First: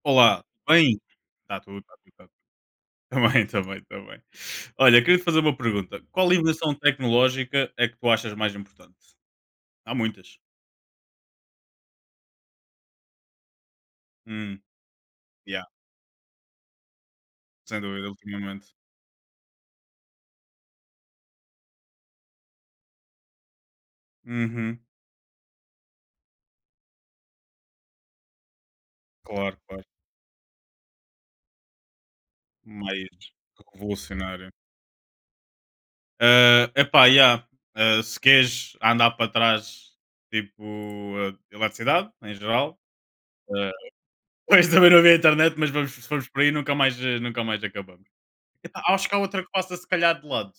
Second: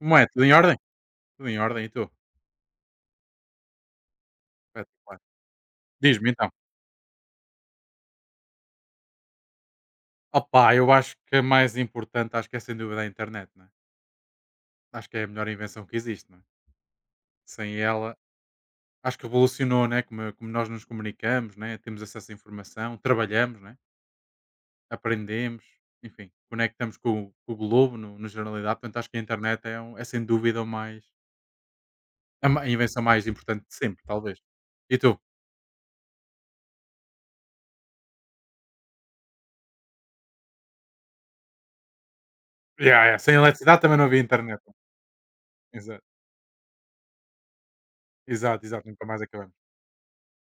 Como é? Tudo Olá, em ordem? bem? Tudo em Está tudo, ordem, e está tudo, tu? está tudo. Também, também, também. Olha, queria Espetacular. te fazer uma pergunta. Diz-me Qual então. inovação tecnológica é que tu achas mais importante? Há muitas. Opa, eu acho que a mais importante, acho que é sem dúvida a internet, né? Hum, Acho que é a melhor yeah, invenção que existe, né? Sem sem dúvida, ela, ultimamente. acho que revolucionou, né? Como nós nos comunicamos, né? Temos acesso à informação, trabalhamos, né? Uhum, Aprendemos, enfim, conectamos com o globo, no, na generalidade. Portanto, acho que a claro, internet é, claro. é sem dúvida o mais, a invenção Mais mais importante de sempre, talvez. revolucionário. E tu? É epá, yeah. Se queres andar para trás, tipo, eletricidade, em geral. Yeah, yeah. Sem ah, eletricidade também não havia internet. Pois também não havia internet, mas vamos, se Exato, formos por aí, nunca mais, nunca mais acabamos. exato, exato. Nunca Acho que há mais outra que acabamos. passa, se calhar, de lado.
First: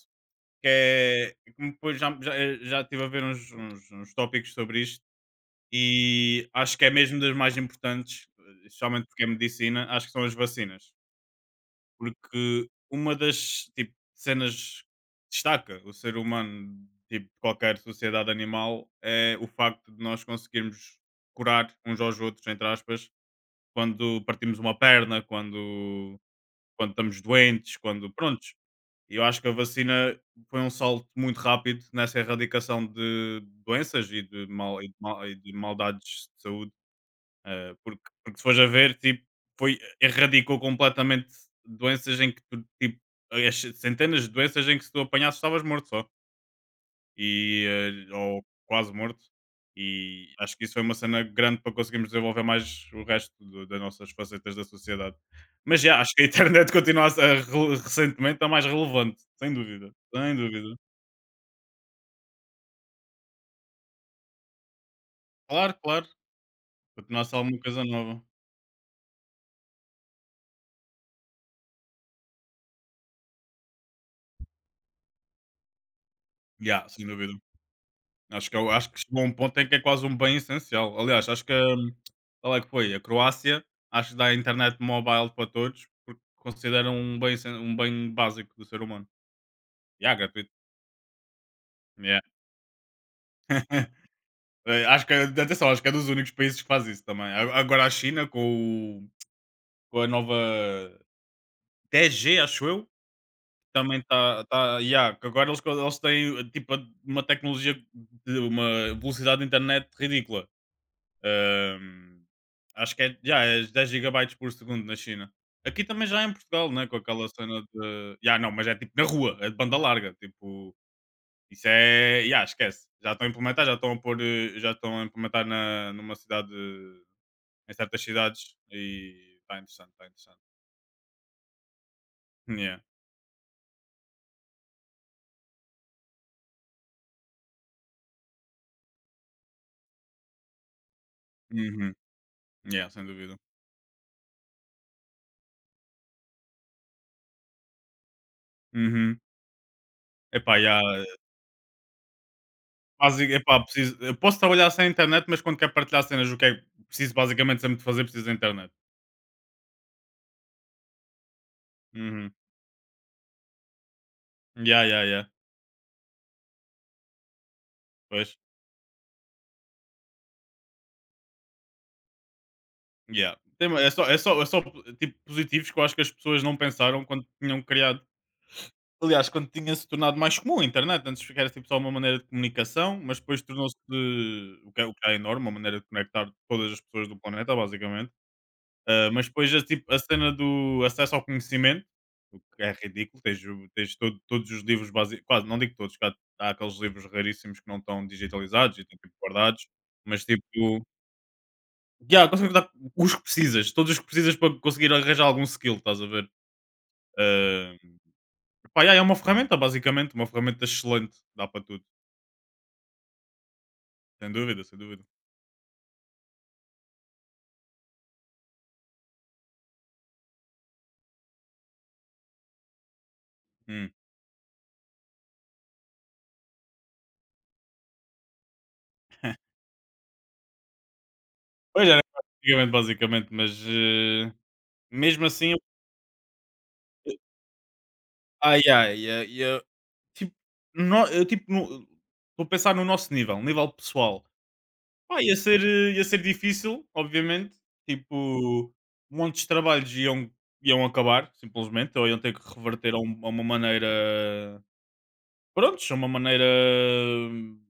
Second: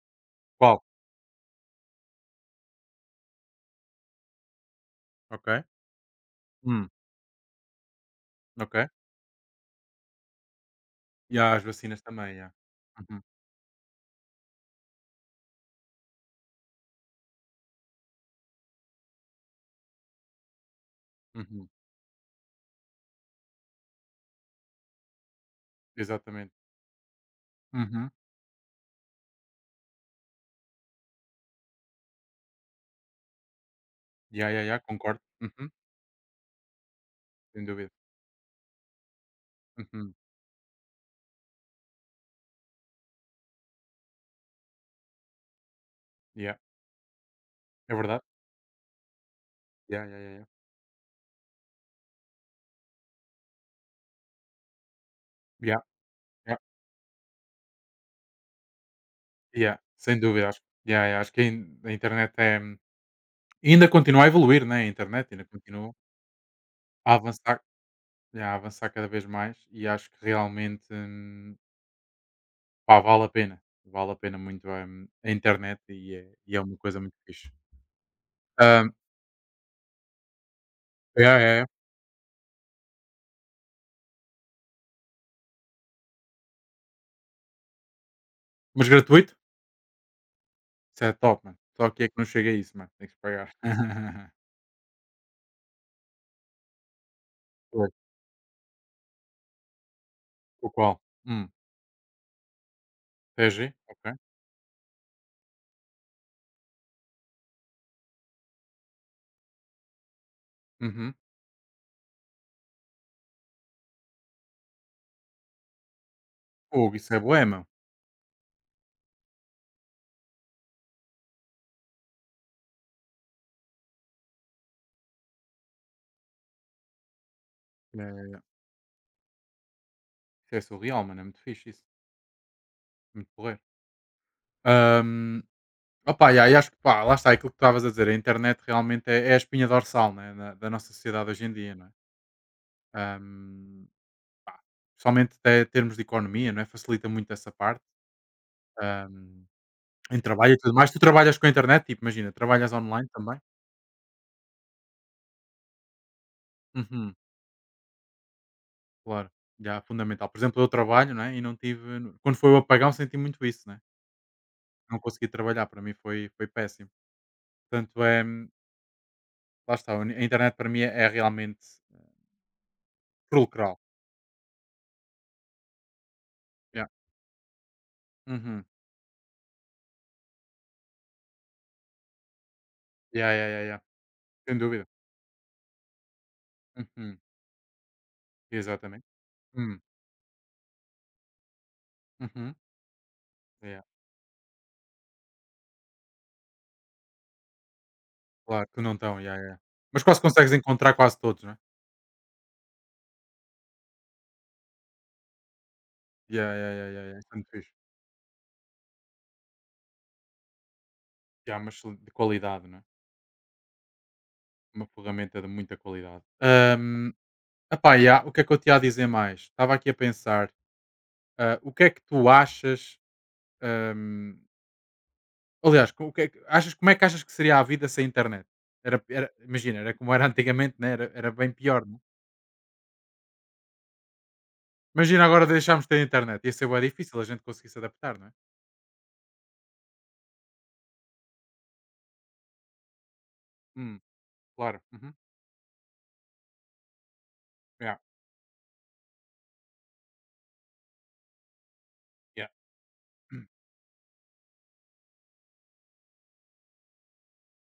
Que Qual? é como depois já já, já estive a ver uns tópicos sobre isto Ok. e acho que Hum. é mesmo das mais importantes, Ok. especialmente porque é medicina, acho que são as vacinas. E há as vacinas também, yeah. Porque uma Uhum, das, tipo, cenas que destaca o ser humano, tipo, de qualquer sociedade animal, é o facto de nós conseguirmos uhum. curar uns aos outros, entre aspas, quando partimos uma perna, quando Exatamente. quando estamos doentes, Uhum. quando prontos. E eu acho que a vacina foi um salto muito rápido nessa erradicação de doenças e de, Yeah, yeah, yeah, mal, e de, concordo. mal- e de Uhum. maldades de saúde, Sem dúvida. porque se fores a ver, tipo, Uhum. erradicou completamente doenças em que tu, tipo, as centenas de doenças em que se tu apanhasses estavas morto só, Yeah. e, É verdade. ou quase morto. Yeah, yeah, E yeah, yeah. acho que isso foi uma cena grande para conseguirmos desenvolver mais o resto das nossas facetas da sociedade. Yeah, Mas já, acho que a yeah, internet continua a ser, recentemente a mais relevante, sem yeah. dúvida, Sem sem dúvida. Acho, dúvida. yeah, yeah. Acho que a internet é. Ainda continua a evoluir, né? A internet ainda Claro, continua claro, a continua a ser alguma avançar, coisa nova. yeah, a avançar cada vez mais e acho que realmente pá, vale a pena. Vale a pena muito a internet e é uma Já, coisa sem muito dúvida. fixe. Acho que, acho Ahm, que chegou a um ponto em que é quase um bem essencial. É. Aliás, Yeah, acho que yeah. Qual é que foi? A Croácia, acho que dá internet mobile para todos, porque consideram um bem, um bem básico do ser Mas humano. gratuito? Já, gratuito. Isso é top, mano. Só que é que não chega a isso, mano. Tem que se pagar. Acho que, atenção, acho que é dos únicos países que faz isso também. Agora a Pois. China, com a nova O qual? Hum. 10G, acho eu, TG? também Ok. está. Yeah, que agora eles têm tipo, uma tecnologia de uma velocidade de internet ridícula. Uhum. Ahm, Acho que é, yeah, é 10 gigabytes por segundo na China. Aqui também já é em Portugal, né? Fogo, Com isso é aquela bué, cena meu. de. Yeah, não, mas é tipo na rua, é de banda larga. Tipo, isso é. Yeah, esquece. Já estão a implementar, já estão a pôr. Já estão a implementar numa cidade. Em certas É. cidades. E está interessante, está interessante. Isso é surreal, mano. É muito fixe isso. Yeah. Muito porreiro. Ahm, opa, e aí acho que pá, lá está. É aquilo que tu estavas a dizer. A internet realmente é a espinha dorsal, né, da nossa sociedade hoje em dia, não é? Uhum. Yeah, sem dúvida. Ahm, pá, principalmente até em termos de economia, não é? Facilita muito essa parte. Uhum. ahm, em trabalho e Epá, tudo yeah. mais. Tu trabalhas com a internet, tipo, imagina, trabalhas online Basic, também. epá, preciso, eu posso trabalhar sem internet, mas quando quero partilhar cenas, o que é preciso Uhum. basicamente sempre de fazer, preciso da internet. Claro, já é fundamental. Por exemplo, eu trabalho, né, e não tive Uhum. quando foi o apagão senti muito isso, né, Yeah, não yeah, yeah. consegui trabalhar, para mim foi péssimo. Portanto, é, Pois. lá está, a internet para mim é realmente eh, Yeah. Fulcral. É só tipo positivos que eu acho que as pessoas não Yeah. pensaram quando tinham criado. Uhum. Aliás, quando tinha se tornado mais comum a internet, antes que era tipo só uma maneira de comunicação, mas Yeah, depois yeah, yeah, tornou-se yeah. Sem de dúvida. O que é enorme, uma maneira de conectar todas as pessoas do Uhum. planeta, basicamente. Exatamente. Mas depois a, Hum. tipo, a cena do acesso ao conhecimento, o Uhum. que é ridículo, tens, Yeah. tens todos os livros base quase não digo todos, que há, há aqueles livros raríssimos que não estão Claro digitalizados que e não estão tipo, estão, yeah, yeah. guardados, Mas quase mas consegues tipo, encontrar quase todos, né. yeah, consegues dar os que precisas, todos os que precisas para conseguir arranjar algum skill, estás a ver? Yeah, yeah, yeah, yeah, yeah. Isso é muito fixe. Ah, Pá, yeah, é uma ferramenta, basicamente, uma ferramenta excelente, dá Yeah, para mas tudo, de qualidade, né, sem dúvida, sem uma dúvida. ferramenta de muita qualidade. Epá, yeah, o que é que eu te ia dizer mais? Estava aqui a pensar. Ah, o que é que tu achas, Hum. hum, aliás, o que é que achas, como é que achas que seria a vida sem internet? Imagina, era como era antigamente, né? era bem pior, Pois não é? era antigamente, basicamente, mas Imagina mesmo agora assim, deixarmos de ter internet, ia ser bem difícil eh, a gente conseguir se adaptar, não é? ai ai, tipo, no- eu tipo, no- estou a pensar no nosso nível, nível Hum, pessoal. claro. Uhum, Pá, ia ser difícil, obviamente, yeah, tipo, montes de trabalhos iam acabar, simplesmente, ou iam ter que yeah. reverter a, prontos, a uma maneira hum,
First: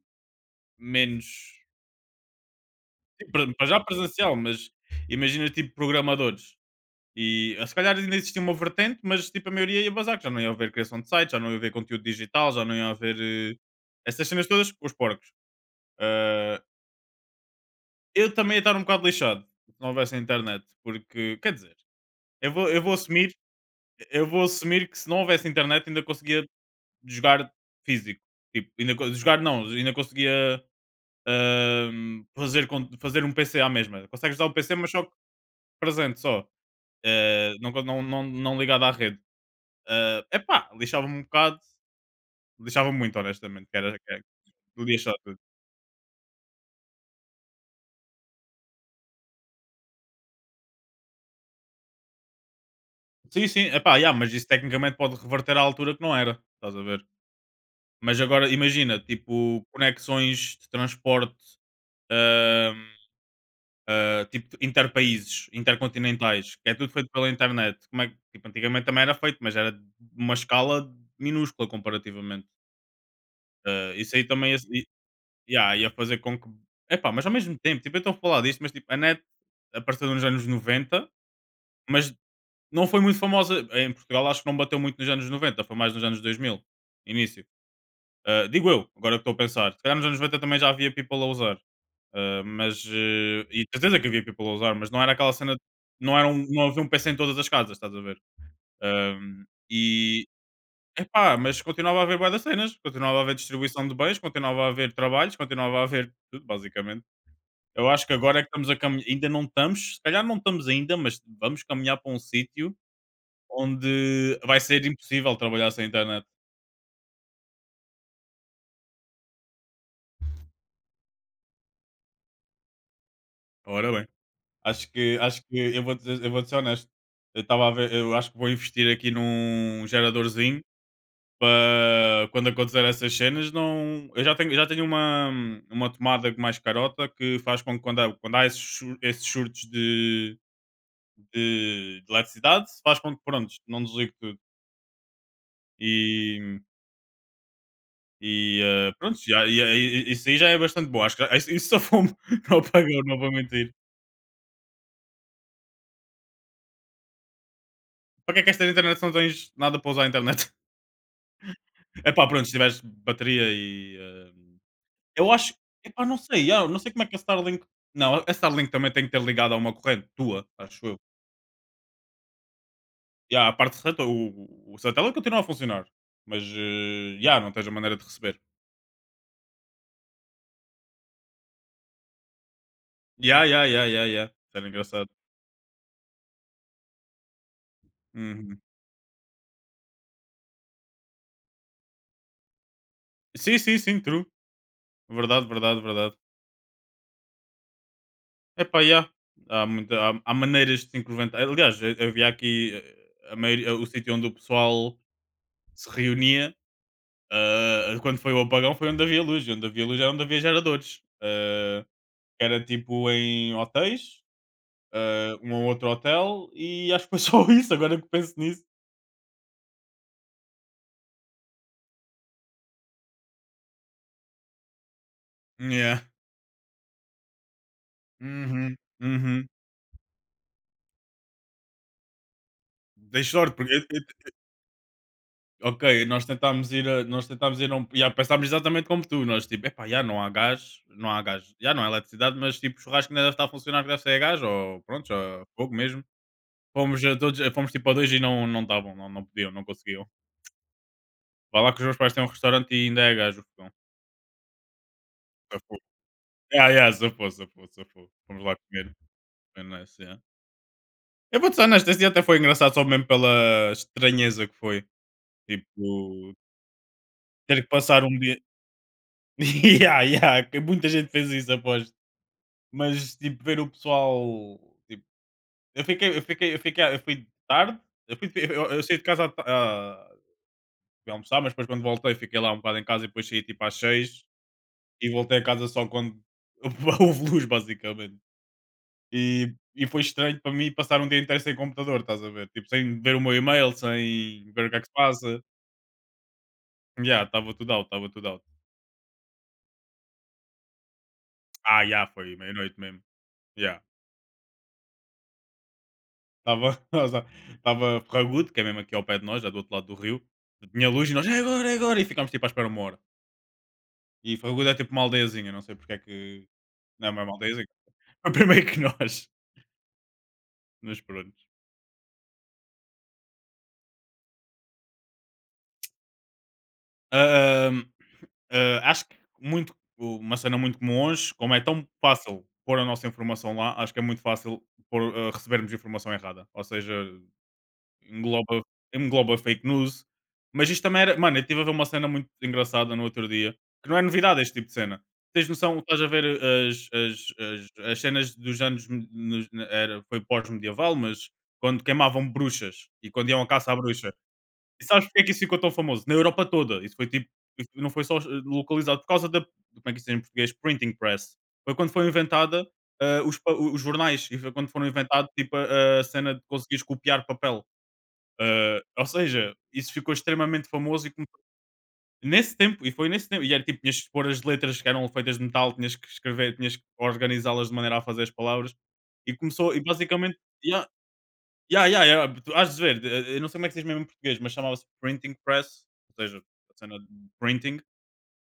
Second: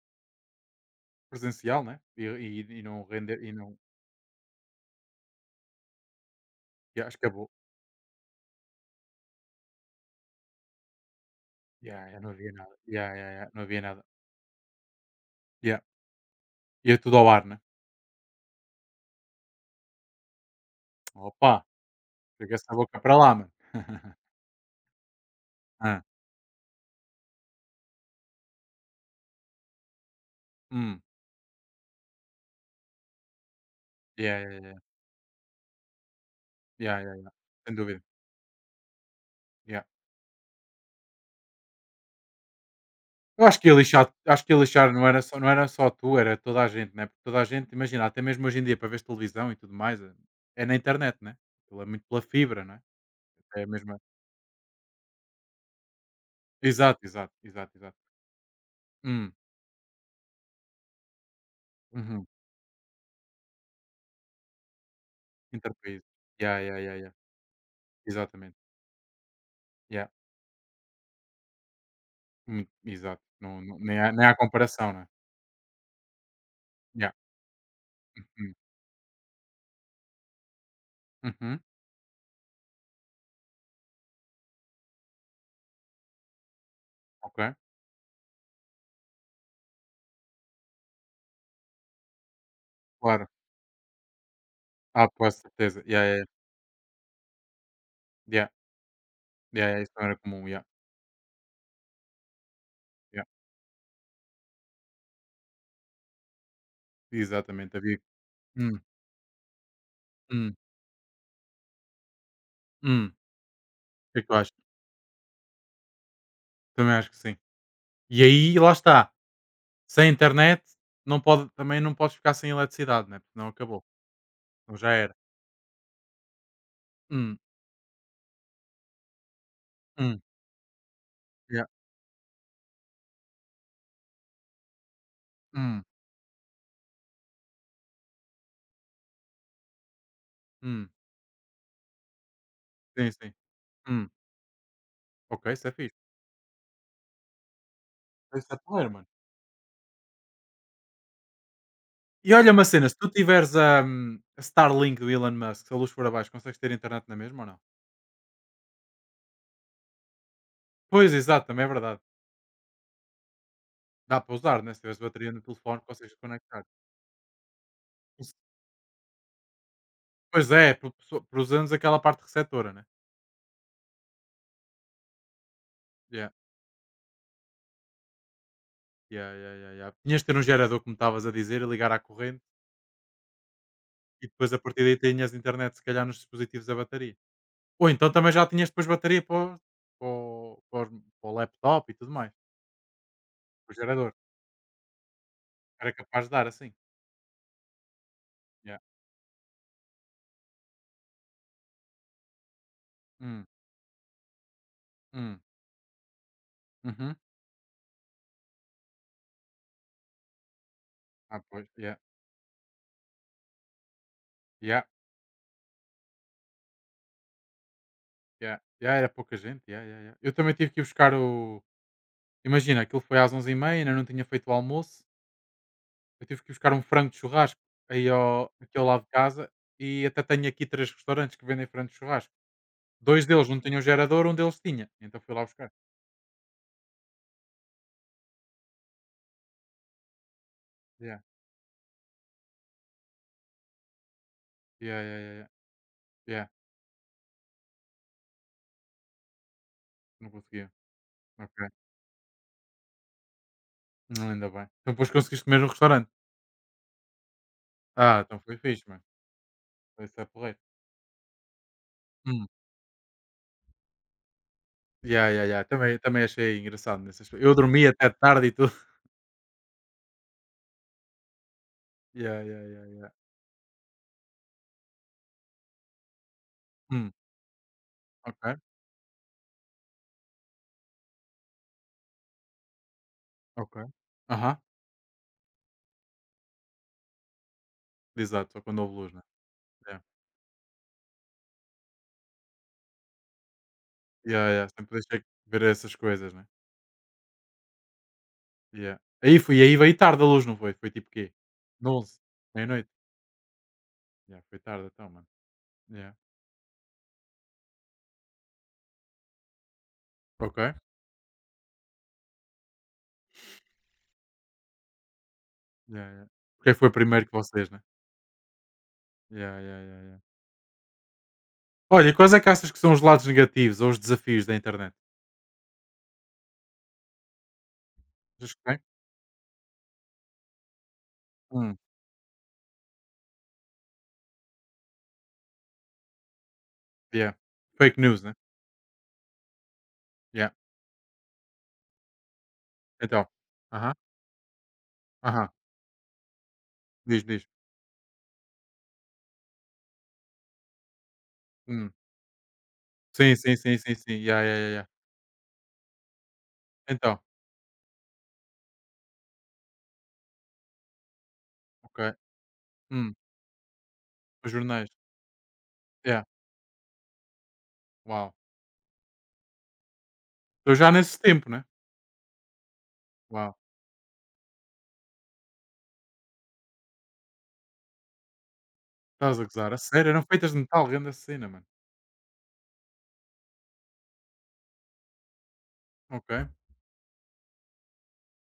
menos. Presencial, né? E não Sim, render, e para não. já presencial, mas imagina tipo programadores. Yeah, acho que acabou. E se calhar ainda existia uma vertente, mas tipo a maioria ia bazar, que já não ia haver criação de sites, já não ia haver conteúdo Yeah, yeah, não havia digital, já não nada. ia Yeah, haver yeah, yeah, não havia nada. essas cenas todas, os porcos. Yeah. Ah, Ia tudo ao ar, né? eu também ia estar um bocado lixado se não houvesse internet, porque quer Opa, dizer, eu chega vou, essa eu vou boca para assumir, lá, mano. eu vou assumir que se não houvesse internet ah, ainda conseguia jogar físico. Tipo, ainda, jogar não, ainda conseguia hum, ah, fazer um PC à mesma. Consegues yeah, usar o yeah, yeah, PC, mas só que presente só. yeah, yeah, yeah. Não, Sem dúvida. não, não, não ligado à rede. Yeah. É epá, lixava-me um bocado, lixava-me muito, Eu acho que honestamente, ia lixar que era- podia não só era tudo. só não era só tu, era toda a gente, né, porque toda a gente, imagina, até mesmo hoje em dia para ver televisão e tudo mais, é na internet, né, aquilo é muito pela fibra, né, Sim, sim, é a epá, mesma, yeah, mas isso tecnicamente pode reverter à altura que não era, estás a exato, ver? exato, exato, exato. Mas agora imagina, Hum, tipo, conexões de transporte, uhum, eh, tipo, interpaíses, interpaíses. intercontinentais, Yeah, que é yeah. tudo Ya, feito ya, pela internet. Como é que, tipo, exatamente. antigamente também era feito, mas era de Yeah. uma escala minúscula comparativamente. Exato, não nem há Isso aí nem há também. comparação, né. Yeah, ia fazer com que. Yeah. Epá, mas ao mesmo tempo, tipo, eu estou a falar Uhum, disto, mas tipo, a net apareceu nos anos 90, uhum, mas não foi muito famosa. Em Portugal acho que não bateu muito nos anos 90, foi mais nos anos 2000, ok, início. Digo eu, agora que estou a pensar. Se calhar nos anos 90 também já havia people a usar. Mas, claro. E de certeza que havia people a usar, mas não Ah, era com aquela cena. certeza. Yeah, Não, yeah, era um, não havia um PC em todas as casas, estás a ver? ya, Ahm, ya, ya, isso não era e. comum. Yeah, Epá, mas continuava a haver bué das cenas, continuava a yeah. haver distribuição de bens, continuava a haver trabalhos, continuava a haver tudo, basicamente. Exatamente, Eu havia acho que agora é que estamos a hum, caminhar, ainda não estamos, se calhar não hum, estamos ainda, mas vamos caminhar para um sítio hum. O que é que tu onde vai achas? ser impossível trabalhar sem internet. Também acho que sim. E aí, lá está, sem internet não pode, também não podes ficar sem eletricidade, né, porque senão acabou, Ora bem, então acho já era. que, acho que eu vou dizer, eu vou ser honesto. Hum, Eu estava a ver, eu acho que vou investir aqui num hum, geradorzinho yeah, para quando acontecer essas cenas. Não, eu já tenho hum, uma tomada mais carota que faz com que quando há esses surtos de, hum, de, de eletricidade, faz sim, com que sim, pronto, não hum, desligue tudo. ok, isso é fixe, e isso é E porreiro, eh, mano. pronto, já, isso aí já é bastante bom. Acho que isso só fome E olha não uma cena, se pagou, tu não vou tiveres mentir. a Starlink do Elon Musk, se a luz for abaixo, consegues ter internet na mesma ou não? Para que é que esta internet se não tens nada para usar a internet? Pois, exato, também é verdade. É pá, pronto, se tiveres bateria Dá para usar, né, se tiveres eu bateria no acho. telefone Epá, consegues não sei, conectar. Não sei como é que a Starlink. Não, a Isso, Starlink também tem que ter ligado a uma corrente tua, pois é, acho por eu. por por usarmos aquela parte receptora, né. E há a parte de rede, o satélite continua a funcionar, Yeah, mas já não tens a maneira de receber. yeah, yeah, yeah, yeah. Tinhas de ter um gerador, como estavas a dizer, e ligar à corrente. Já, já, já, já, E já. Isso depois a era partir daí engraçado. tinhas internet se calhar nos dispositivos a bateria. Ou então também já Uhum. tinhas depois bateria para o, para o laptop e tudo mais, Sim, o sim, sim, gerador. true. Verdade, verdade, Era verdade. capaz de dar assim. Yeah. Epá, yeah. Há maneiras de se incrementar. Aliás, havia aqui Hum, o sítio onde o pessoal hum, se reunia. uhum. Quando foi o apagão, foi onde havia luz. E onde havia luz era onde havia geradores. Ah, pois, yeah. Era tipo em hotéis, Yeah, um ou outro hotel, e acho que foi só isso. Agora que penso yeah. nisso, Yeah, era pouca gente. Yeah, yeah, yeah. Eu também tive que ir buscar o. Imagina, aquilo foi às onze e 30, ainda não tinha feito o almoço. yeah. Eu tive que ir buscar um frango de churrasco aí ao, Uhum. aqui ao lado de Uhum. casa e até tenho aqui três restaurantes que vendem frango de churrasco. Dei Dois deles sorte, não porque tinham gerador, eu, um deles tinha. Então fui lá buscar. Ok, nós tentámos ir a um, yeah, pensámos exatamente como tu, nós tipo: "Epá, já não há gás, não Yeah. há gás, já não há eletricidade, mas tipo churrasco ainda deve estar a funcionar, que deve ser a gás ou Yeah, pronto, yeah, yeah, ou yeah. a fogo mesmo". Yeah, Fomos tipo a 2 e não não estavam, não não podiam, não conseguiam. não conseguia. Vá Ok. lá que os meus pais têm um restaurante e ainda é a gás o fogão. Ainda bem. Então depois conseguiste comer no Safou. restaurante? Yeah, yeah, safou, safou, safou. Ah, então Fomos foi lá fixe, comer, mano. foi nice, Foi, isso yeah. é porreiro. Eu vou-te ser honesto, esse dia até foi Hum. engraçado só mesmo pela estranheza que foi, Yeah, yeah, yeah. Também tipo, achei engraçado nesse aspecto. Eu ter que dormi passar até um dia tarde e tudo. yeah, yeah, que muita gente fez isso, após. Yeah, yeah, yeah, yeah. Mas, tipo, ver o pessoal, tipo, eu Hum. fui tarde, eu fui Ok, eu saí de casa fui almoçar, mas depois quando voltei fiquei lá um bocado em casa e depois saí, tipo, ok. às seis Aham. e voltei a casa só quando houve luz, basicamente. Exato, só quando houve luz, né? E foi Yeah. estranho para mim passar um dia inteiro sem computador, estás a ver? Tipo, sem ver o meu e-mail, Yeah, sem ver yeah. o que é que se Sempre deixei passa. ver essas coisas, né? Já estava tudo out, estava tudo out. Yeah. Aí veio tarde a luz, não foi? Foi tipo quê? Já 11, foi meia-noite meia-noite. mesmo. Já Yeah, foi tarde então, mano. Yeah. Estava Tava Ferragudo, que é mesmo aqui ao pé de nós, já do outro lado do rio, Ok. tinha luz e nós: "É agora, é agora!" E ficámos tipo à espera uma hora. E Ferragudo é tipo uma aldeiazinha, não sei porque é Yeah, yeah. que Porque foi não é primeiro que uma aldeiazinha, vocês, né? foi primeiro que nós, Yeah, yeah, yeah, yeah. mas pronto. Olha, e quais é que achas que são os lados negativos ou os desafios da internet? Hã, Achas que tem? Acho que muito uma cena muito comum hoje, como é Hum, tão fácil pôr a nossa informação lá, acho que é muito fácil pôr, recebermos informação errada, ou seja. yeah. Fake news, né? Engloba engloba fake news, Yeah. mas isto também era, mano, eu estive a ver uma cena muito engraçada no outro Então. dia, que Aham, não é novidade este tipo de cena. Tens aham. noção, estás a ver as Diz, diz. as as as cenas dos anos me- nos na- era foi pós-medieval, mas quando Hum. queimavam bruxas e quando Sim, iam à sim, caça à sim, sim, sim. bruxa. Yeah, yeah, yeah, yeah. E sabes porque é que isso ficou tão famoso? Na Europa toda, isso foi Então, tipo, isso não foi só localizado. Por causa da, como é que isso diz em português? Printing press. Foi quando ok. foi inventada, Hum. Os jornais, e Os foi quando foram jornais. inventados tipo a Yeah. cena de conseguires copiar papel. Uau. Ah, ou seja, isso ficou extremamente Estou já famoso e nesse come- tempo, né? nesse tempo, e foi nesse tempo, e Uau. era tipo, tinhas que pôr as letras que eram feitas de metal, tinhas que escrever, tinhas que organizá-las de maneira a fazer as palavras, e Estás a gozar. começou, A e sério, eram basicamente, feitas de metal, yeah, grande a cena, mano. yeah, yeah, yeah, tu has de ver, eu não sei como é que se diz mesmo em português, mas chamava-se printing press, ou Ok. seja, a cena de printing,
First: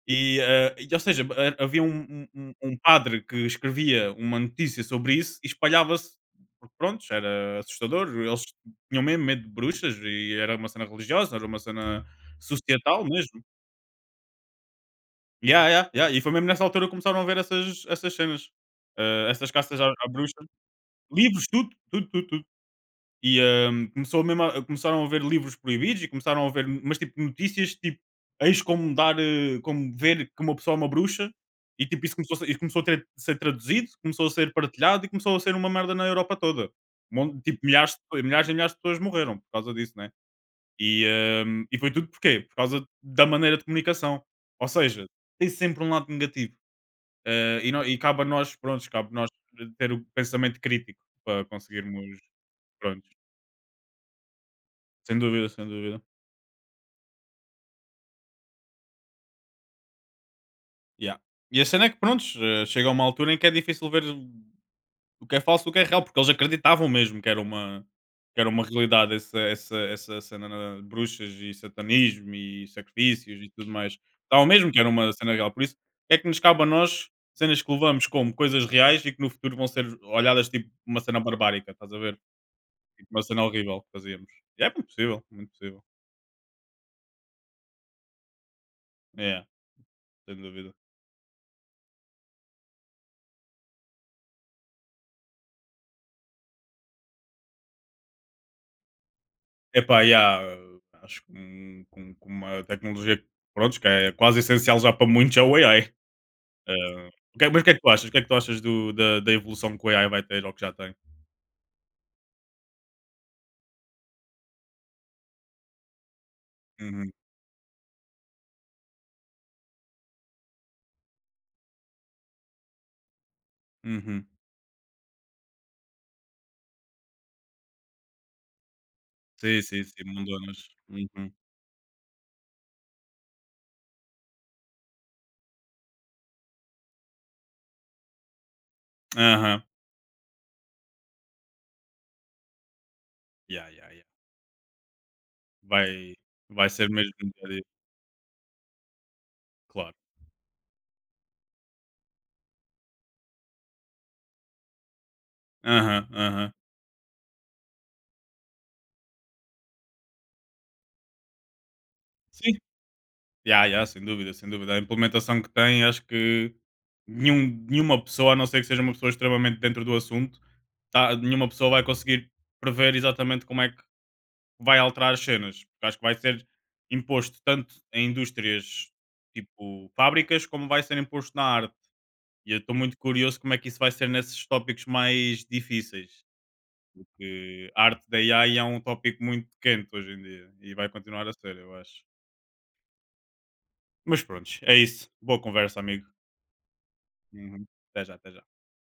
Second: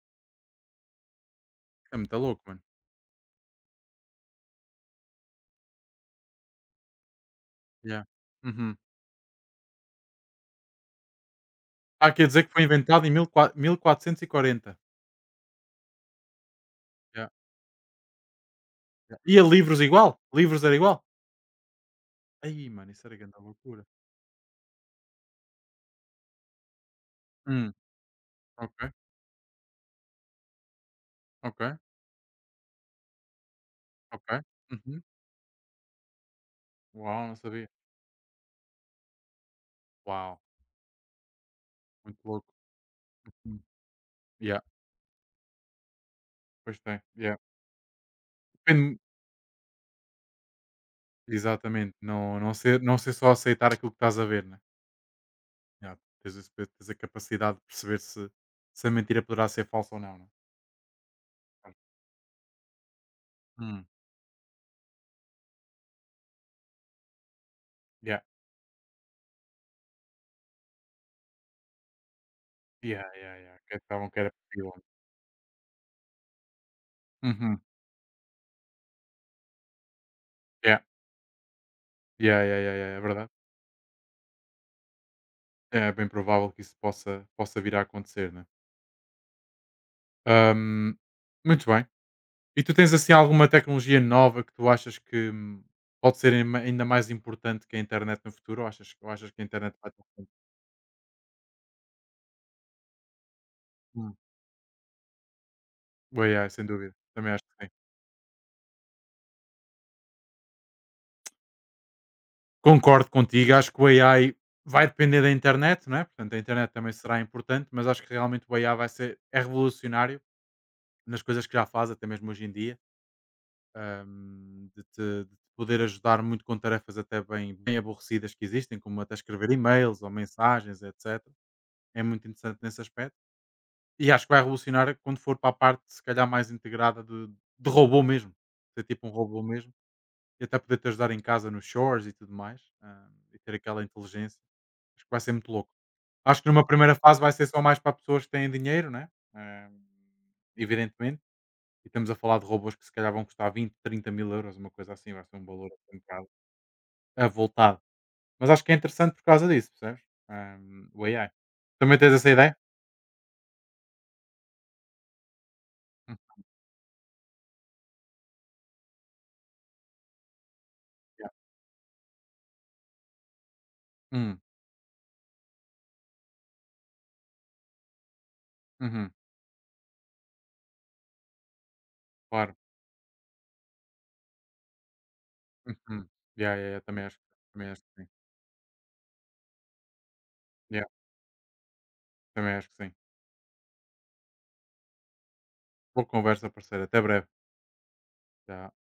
e, e, ou seja, havia É um, muito louco, mano. um padre que escrevia uma notícia sobre isso e espalhava-se, porque pronto, era Yeah. assustador, eles Uhum. tinham mesmo medo de bruxas e era uma cena religiosa, era uma cena Há que dizer que foi societal inventado em mesmo. 1440. Yeah, yeah, yeah. E foi mesmo nessa altura que começaram a Yeah. ver essas, essas cenas, Yeah. E a essas caças livros à, à igual? bruxa, Livros era igual? livros, tudo, tudo, tudo, tudo. Aí, mano, isso era grande E, loucura. Começaram a ver livros proibidos e começaram a ver, mas tipo, Hum. notícias, tipo, eis Ok, como dar, como ver que uma pessoa é uma bruxa, ok, e tipo, isso começou e começou ser traduzido, começou a ok. ser Uhum. partilhado e começou a ser uma merda na Europa toda. Uau, não Tipo, sabia. milhares, milhares e milhares de pessoas morreram por causa disso, né? Uau, E, e foi tudo muito porquê? louco. Por causa da maneira Hum, de comunicação. Yeah, Ou seja, tem sempre um lado negativo. pois tem. Yeah. E, e cabe a nós, pronto, Depende- cabe a nós, ter o pensamento crítico para Exatamente. conseguirmos, Não, não, ser, não pronto. ser só aceitar aquilo que estás a ver, né? Sem dúvida, sem Yeah. dúvida. Tens a capacidade de perceber se a mentira poderá ser falsa ou não, né? Yeah. E a cena é que, prontos, chega a uma altura em que é Hum. difícil ver o que é falso e o que é real, porque eles acreditavam mesmo Yeah, que era uma realidade, essa cena, de bruxas e satanismo e yeah, yeah, sacrifícios e yeah. tudo Que mais. estavam que era Estavam mesmo possível, que né? era uma cena real. Por isso é que nos cabe a nós, Uhum. cenas que levamos como coisas reais e que no futuro vão ser olhadas tipo Yeah. uma cena barbárica, estás a ver? Yeah, yeah, yeah, yeah, é Tipo uma verdade. cena horrível que fazíamos. E é muito possível, muito possível. É bem provável que isso possa vir a acontecer, né? É, sem dúvida. Ahm, Muito bem. E tu tens assim alguma tecnologia nova que tu achas que pode ser ainda ainda mais importante que a internet no futuro? Ou achas que a internet vai Epá, ter sempre? yeah, acho que com uma tecnologia que, pronto, que é Hum, quase essencial já para muitos é o AI. O AI, sem dúvida. Eh, Também acho mas que o sim. que é que tu achas? O que é que tu achas da, da evolução que o AI vai ter ou que já tem? Concordo contigo. Acho que o AI vai depender da internet, não é? Portanto, a internet também Uhum, será importante, mas acho que realmente o AI vai ser é revolucionário nas coisas que já faz, até mesmo hoje em dia, uhum. de te poder ajudar muito com tarefas até bem, bem aborrecidas que existem, como até escrever Sim, sim, e-mails sim, ou mundonas. mensagens, etc. Uhum. É muito interessante nesse aspecto. E acho que vai revolucionar quando for para a parte, se calhar, mais integrada de robô mesmo. Ser tipo um robô Aham. mesmo. E até poder te ajudar em casa nos shores e tudo mais. E ter Yeah, aquela yeah, yeah. inteligência. Acho que vai ser muito louco. Vai, Acho que numa vai ser primeira mesmo fase um vai dia ser a só dia, mais para pessoas que têm dinheiro, né? Ah, claro. evidentemente. E estamos a falar de robôs que se calhar vão custar 20, 30 mil euros, uma coisa assim. Vai ser um valor assim um Aham, bocado aham. avultado. Mas acho que é interessante por causa disso, percebes? Ah, o AI. Também tens essa ideia? Ya, ya, sem dúvida, sem dúvida. A implementação que tem, acho Hum, que nenhuma pessoa, a não ser que seja uma pessoa extremamente dentro do assunto, tá, nenhuma pessoa vai conseguir prever exatamente como é que hum, vai alterar as cenas. Porque acho que vai ser imposto tanto em indústrias uhum, tipo fábricas, como vai ser imposto na arte. E claro. eu estou muito curioso como é que isso vai ser nesses tópicos mais Uhum. difíceis. Yeah, yeah, yeah, também acho Porque a que arte sim. da AI é um tópico muito quente hoje em dia e Yeah, vai continuar a ser, eu acho. também acho que sim. Mas pronto, é isso. Boa conversa, Boa amigo. conversa, parceiro. Até breve. Uhum. Até já, até já. Tchau.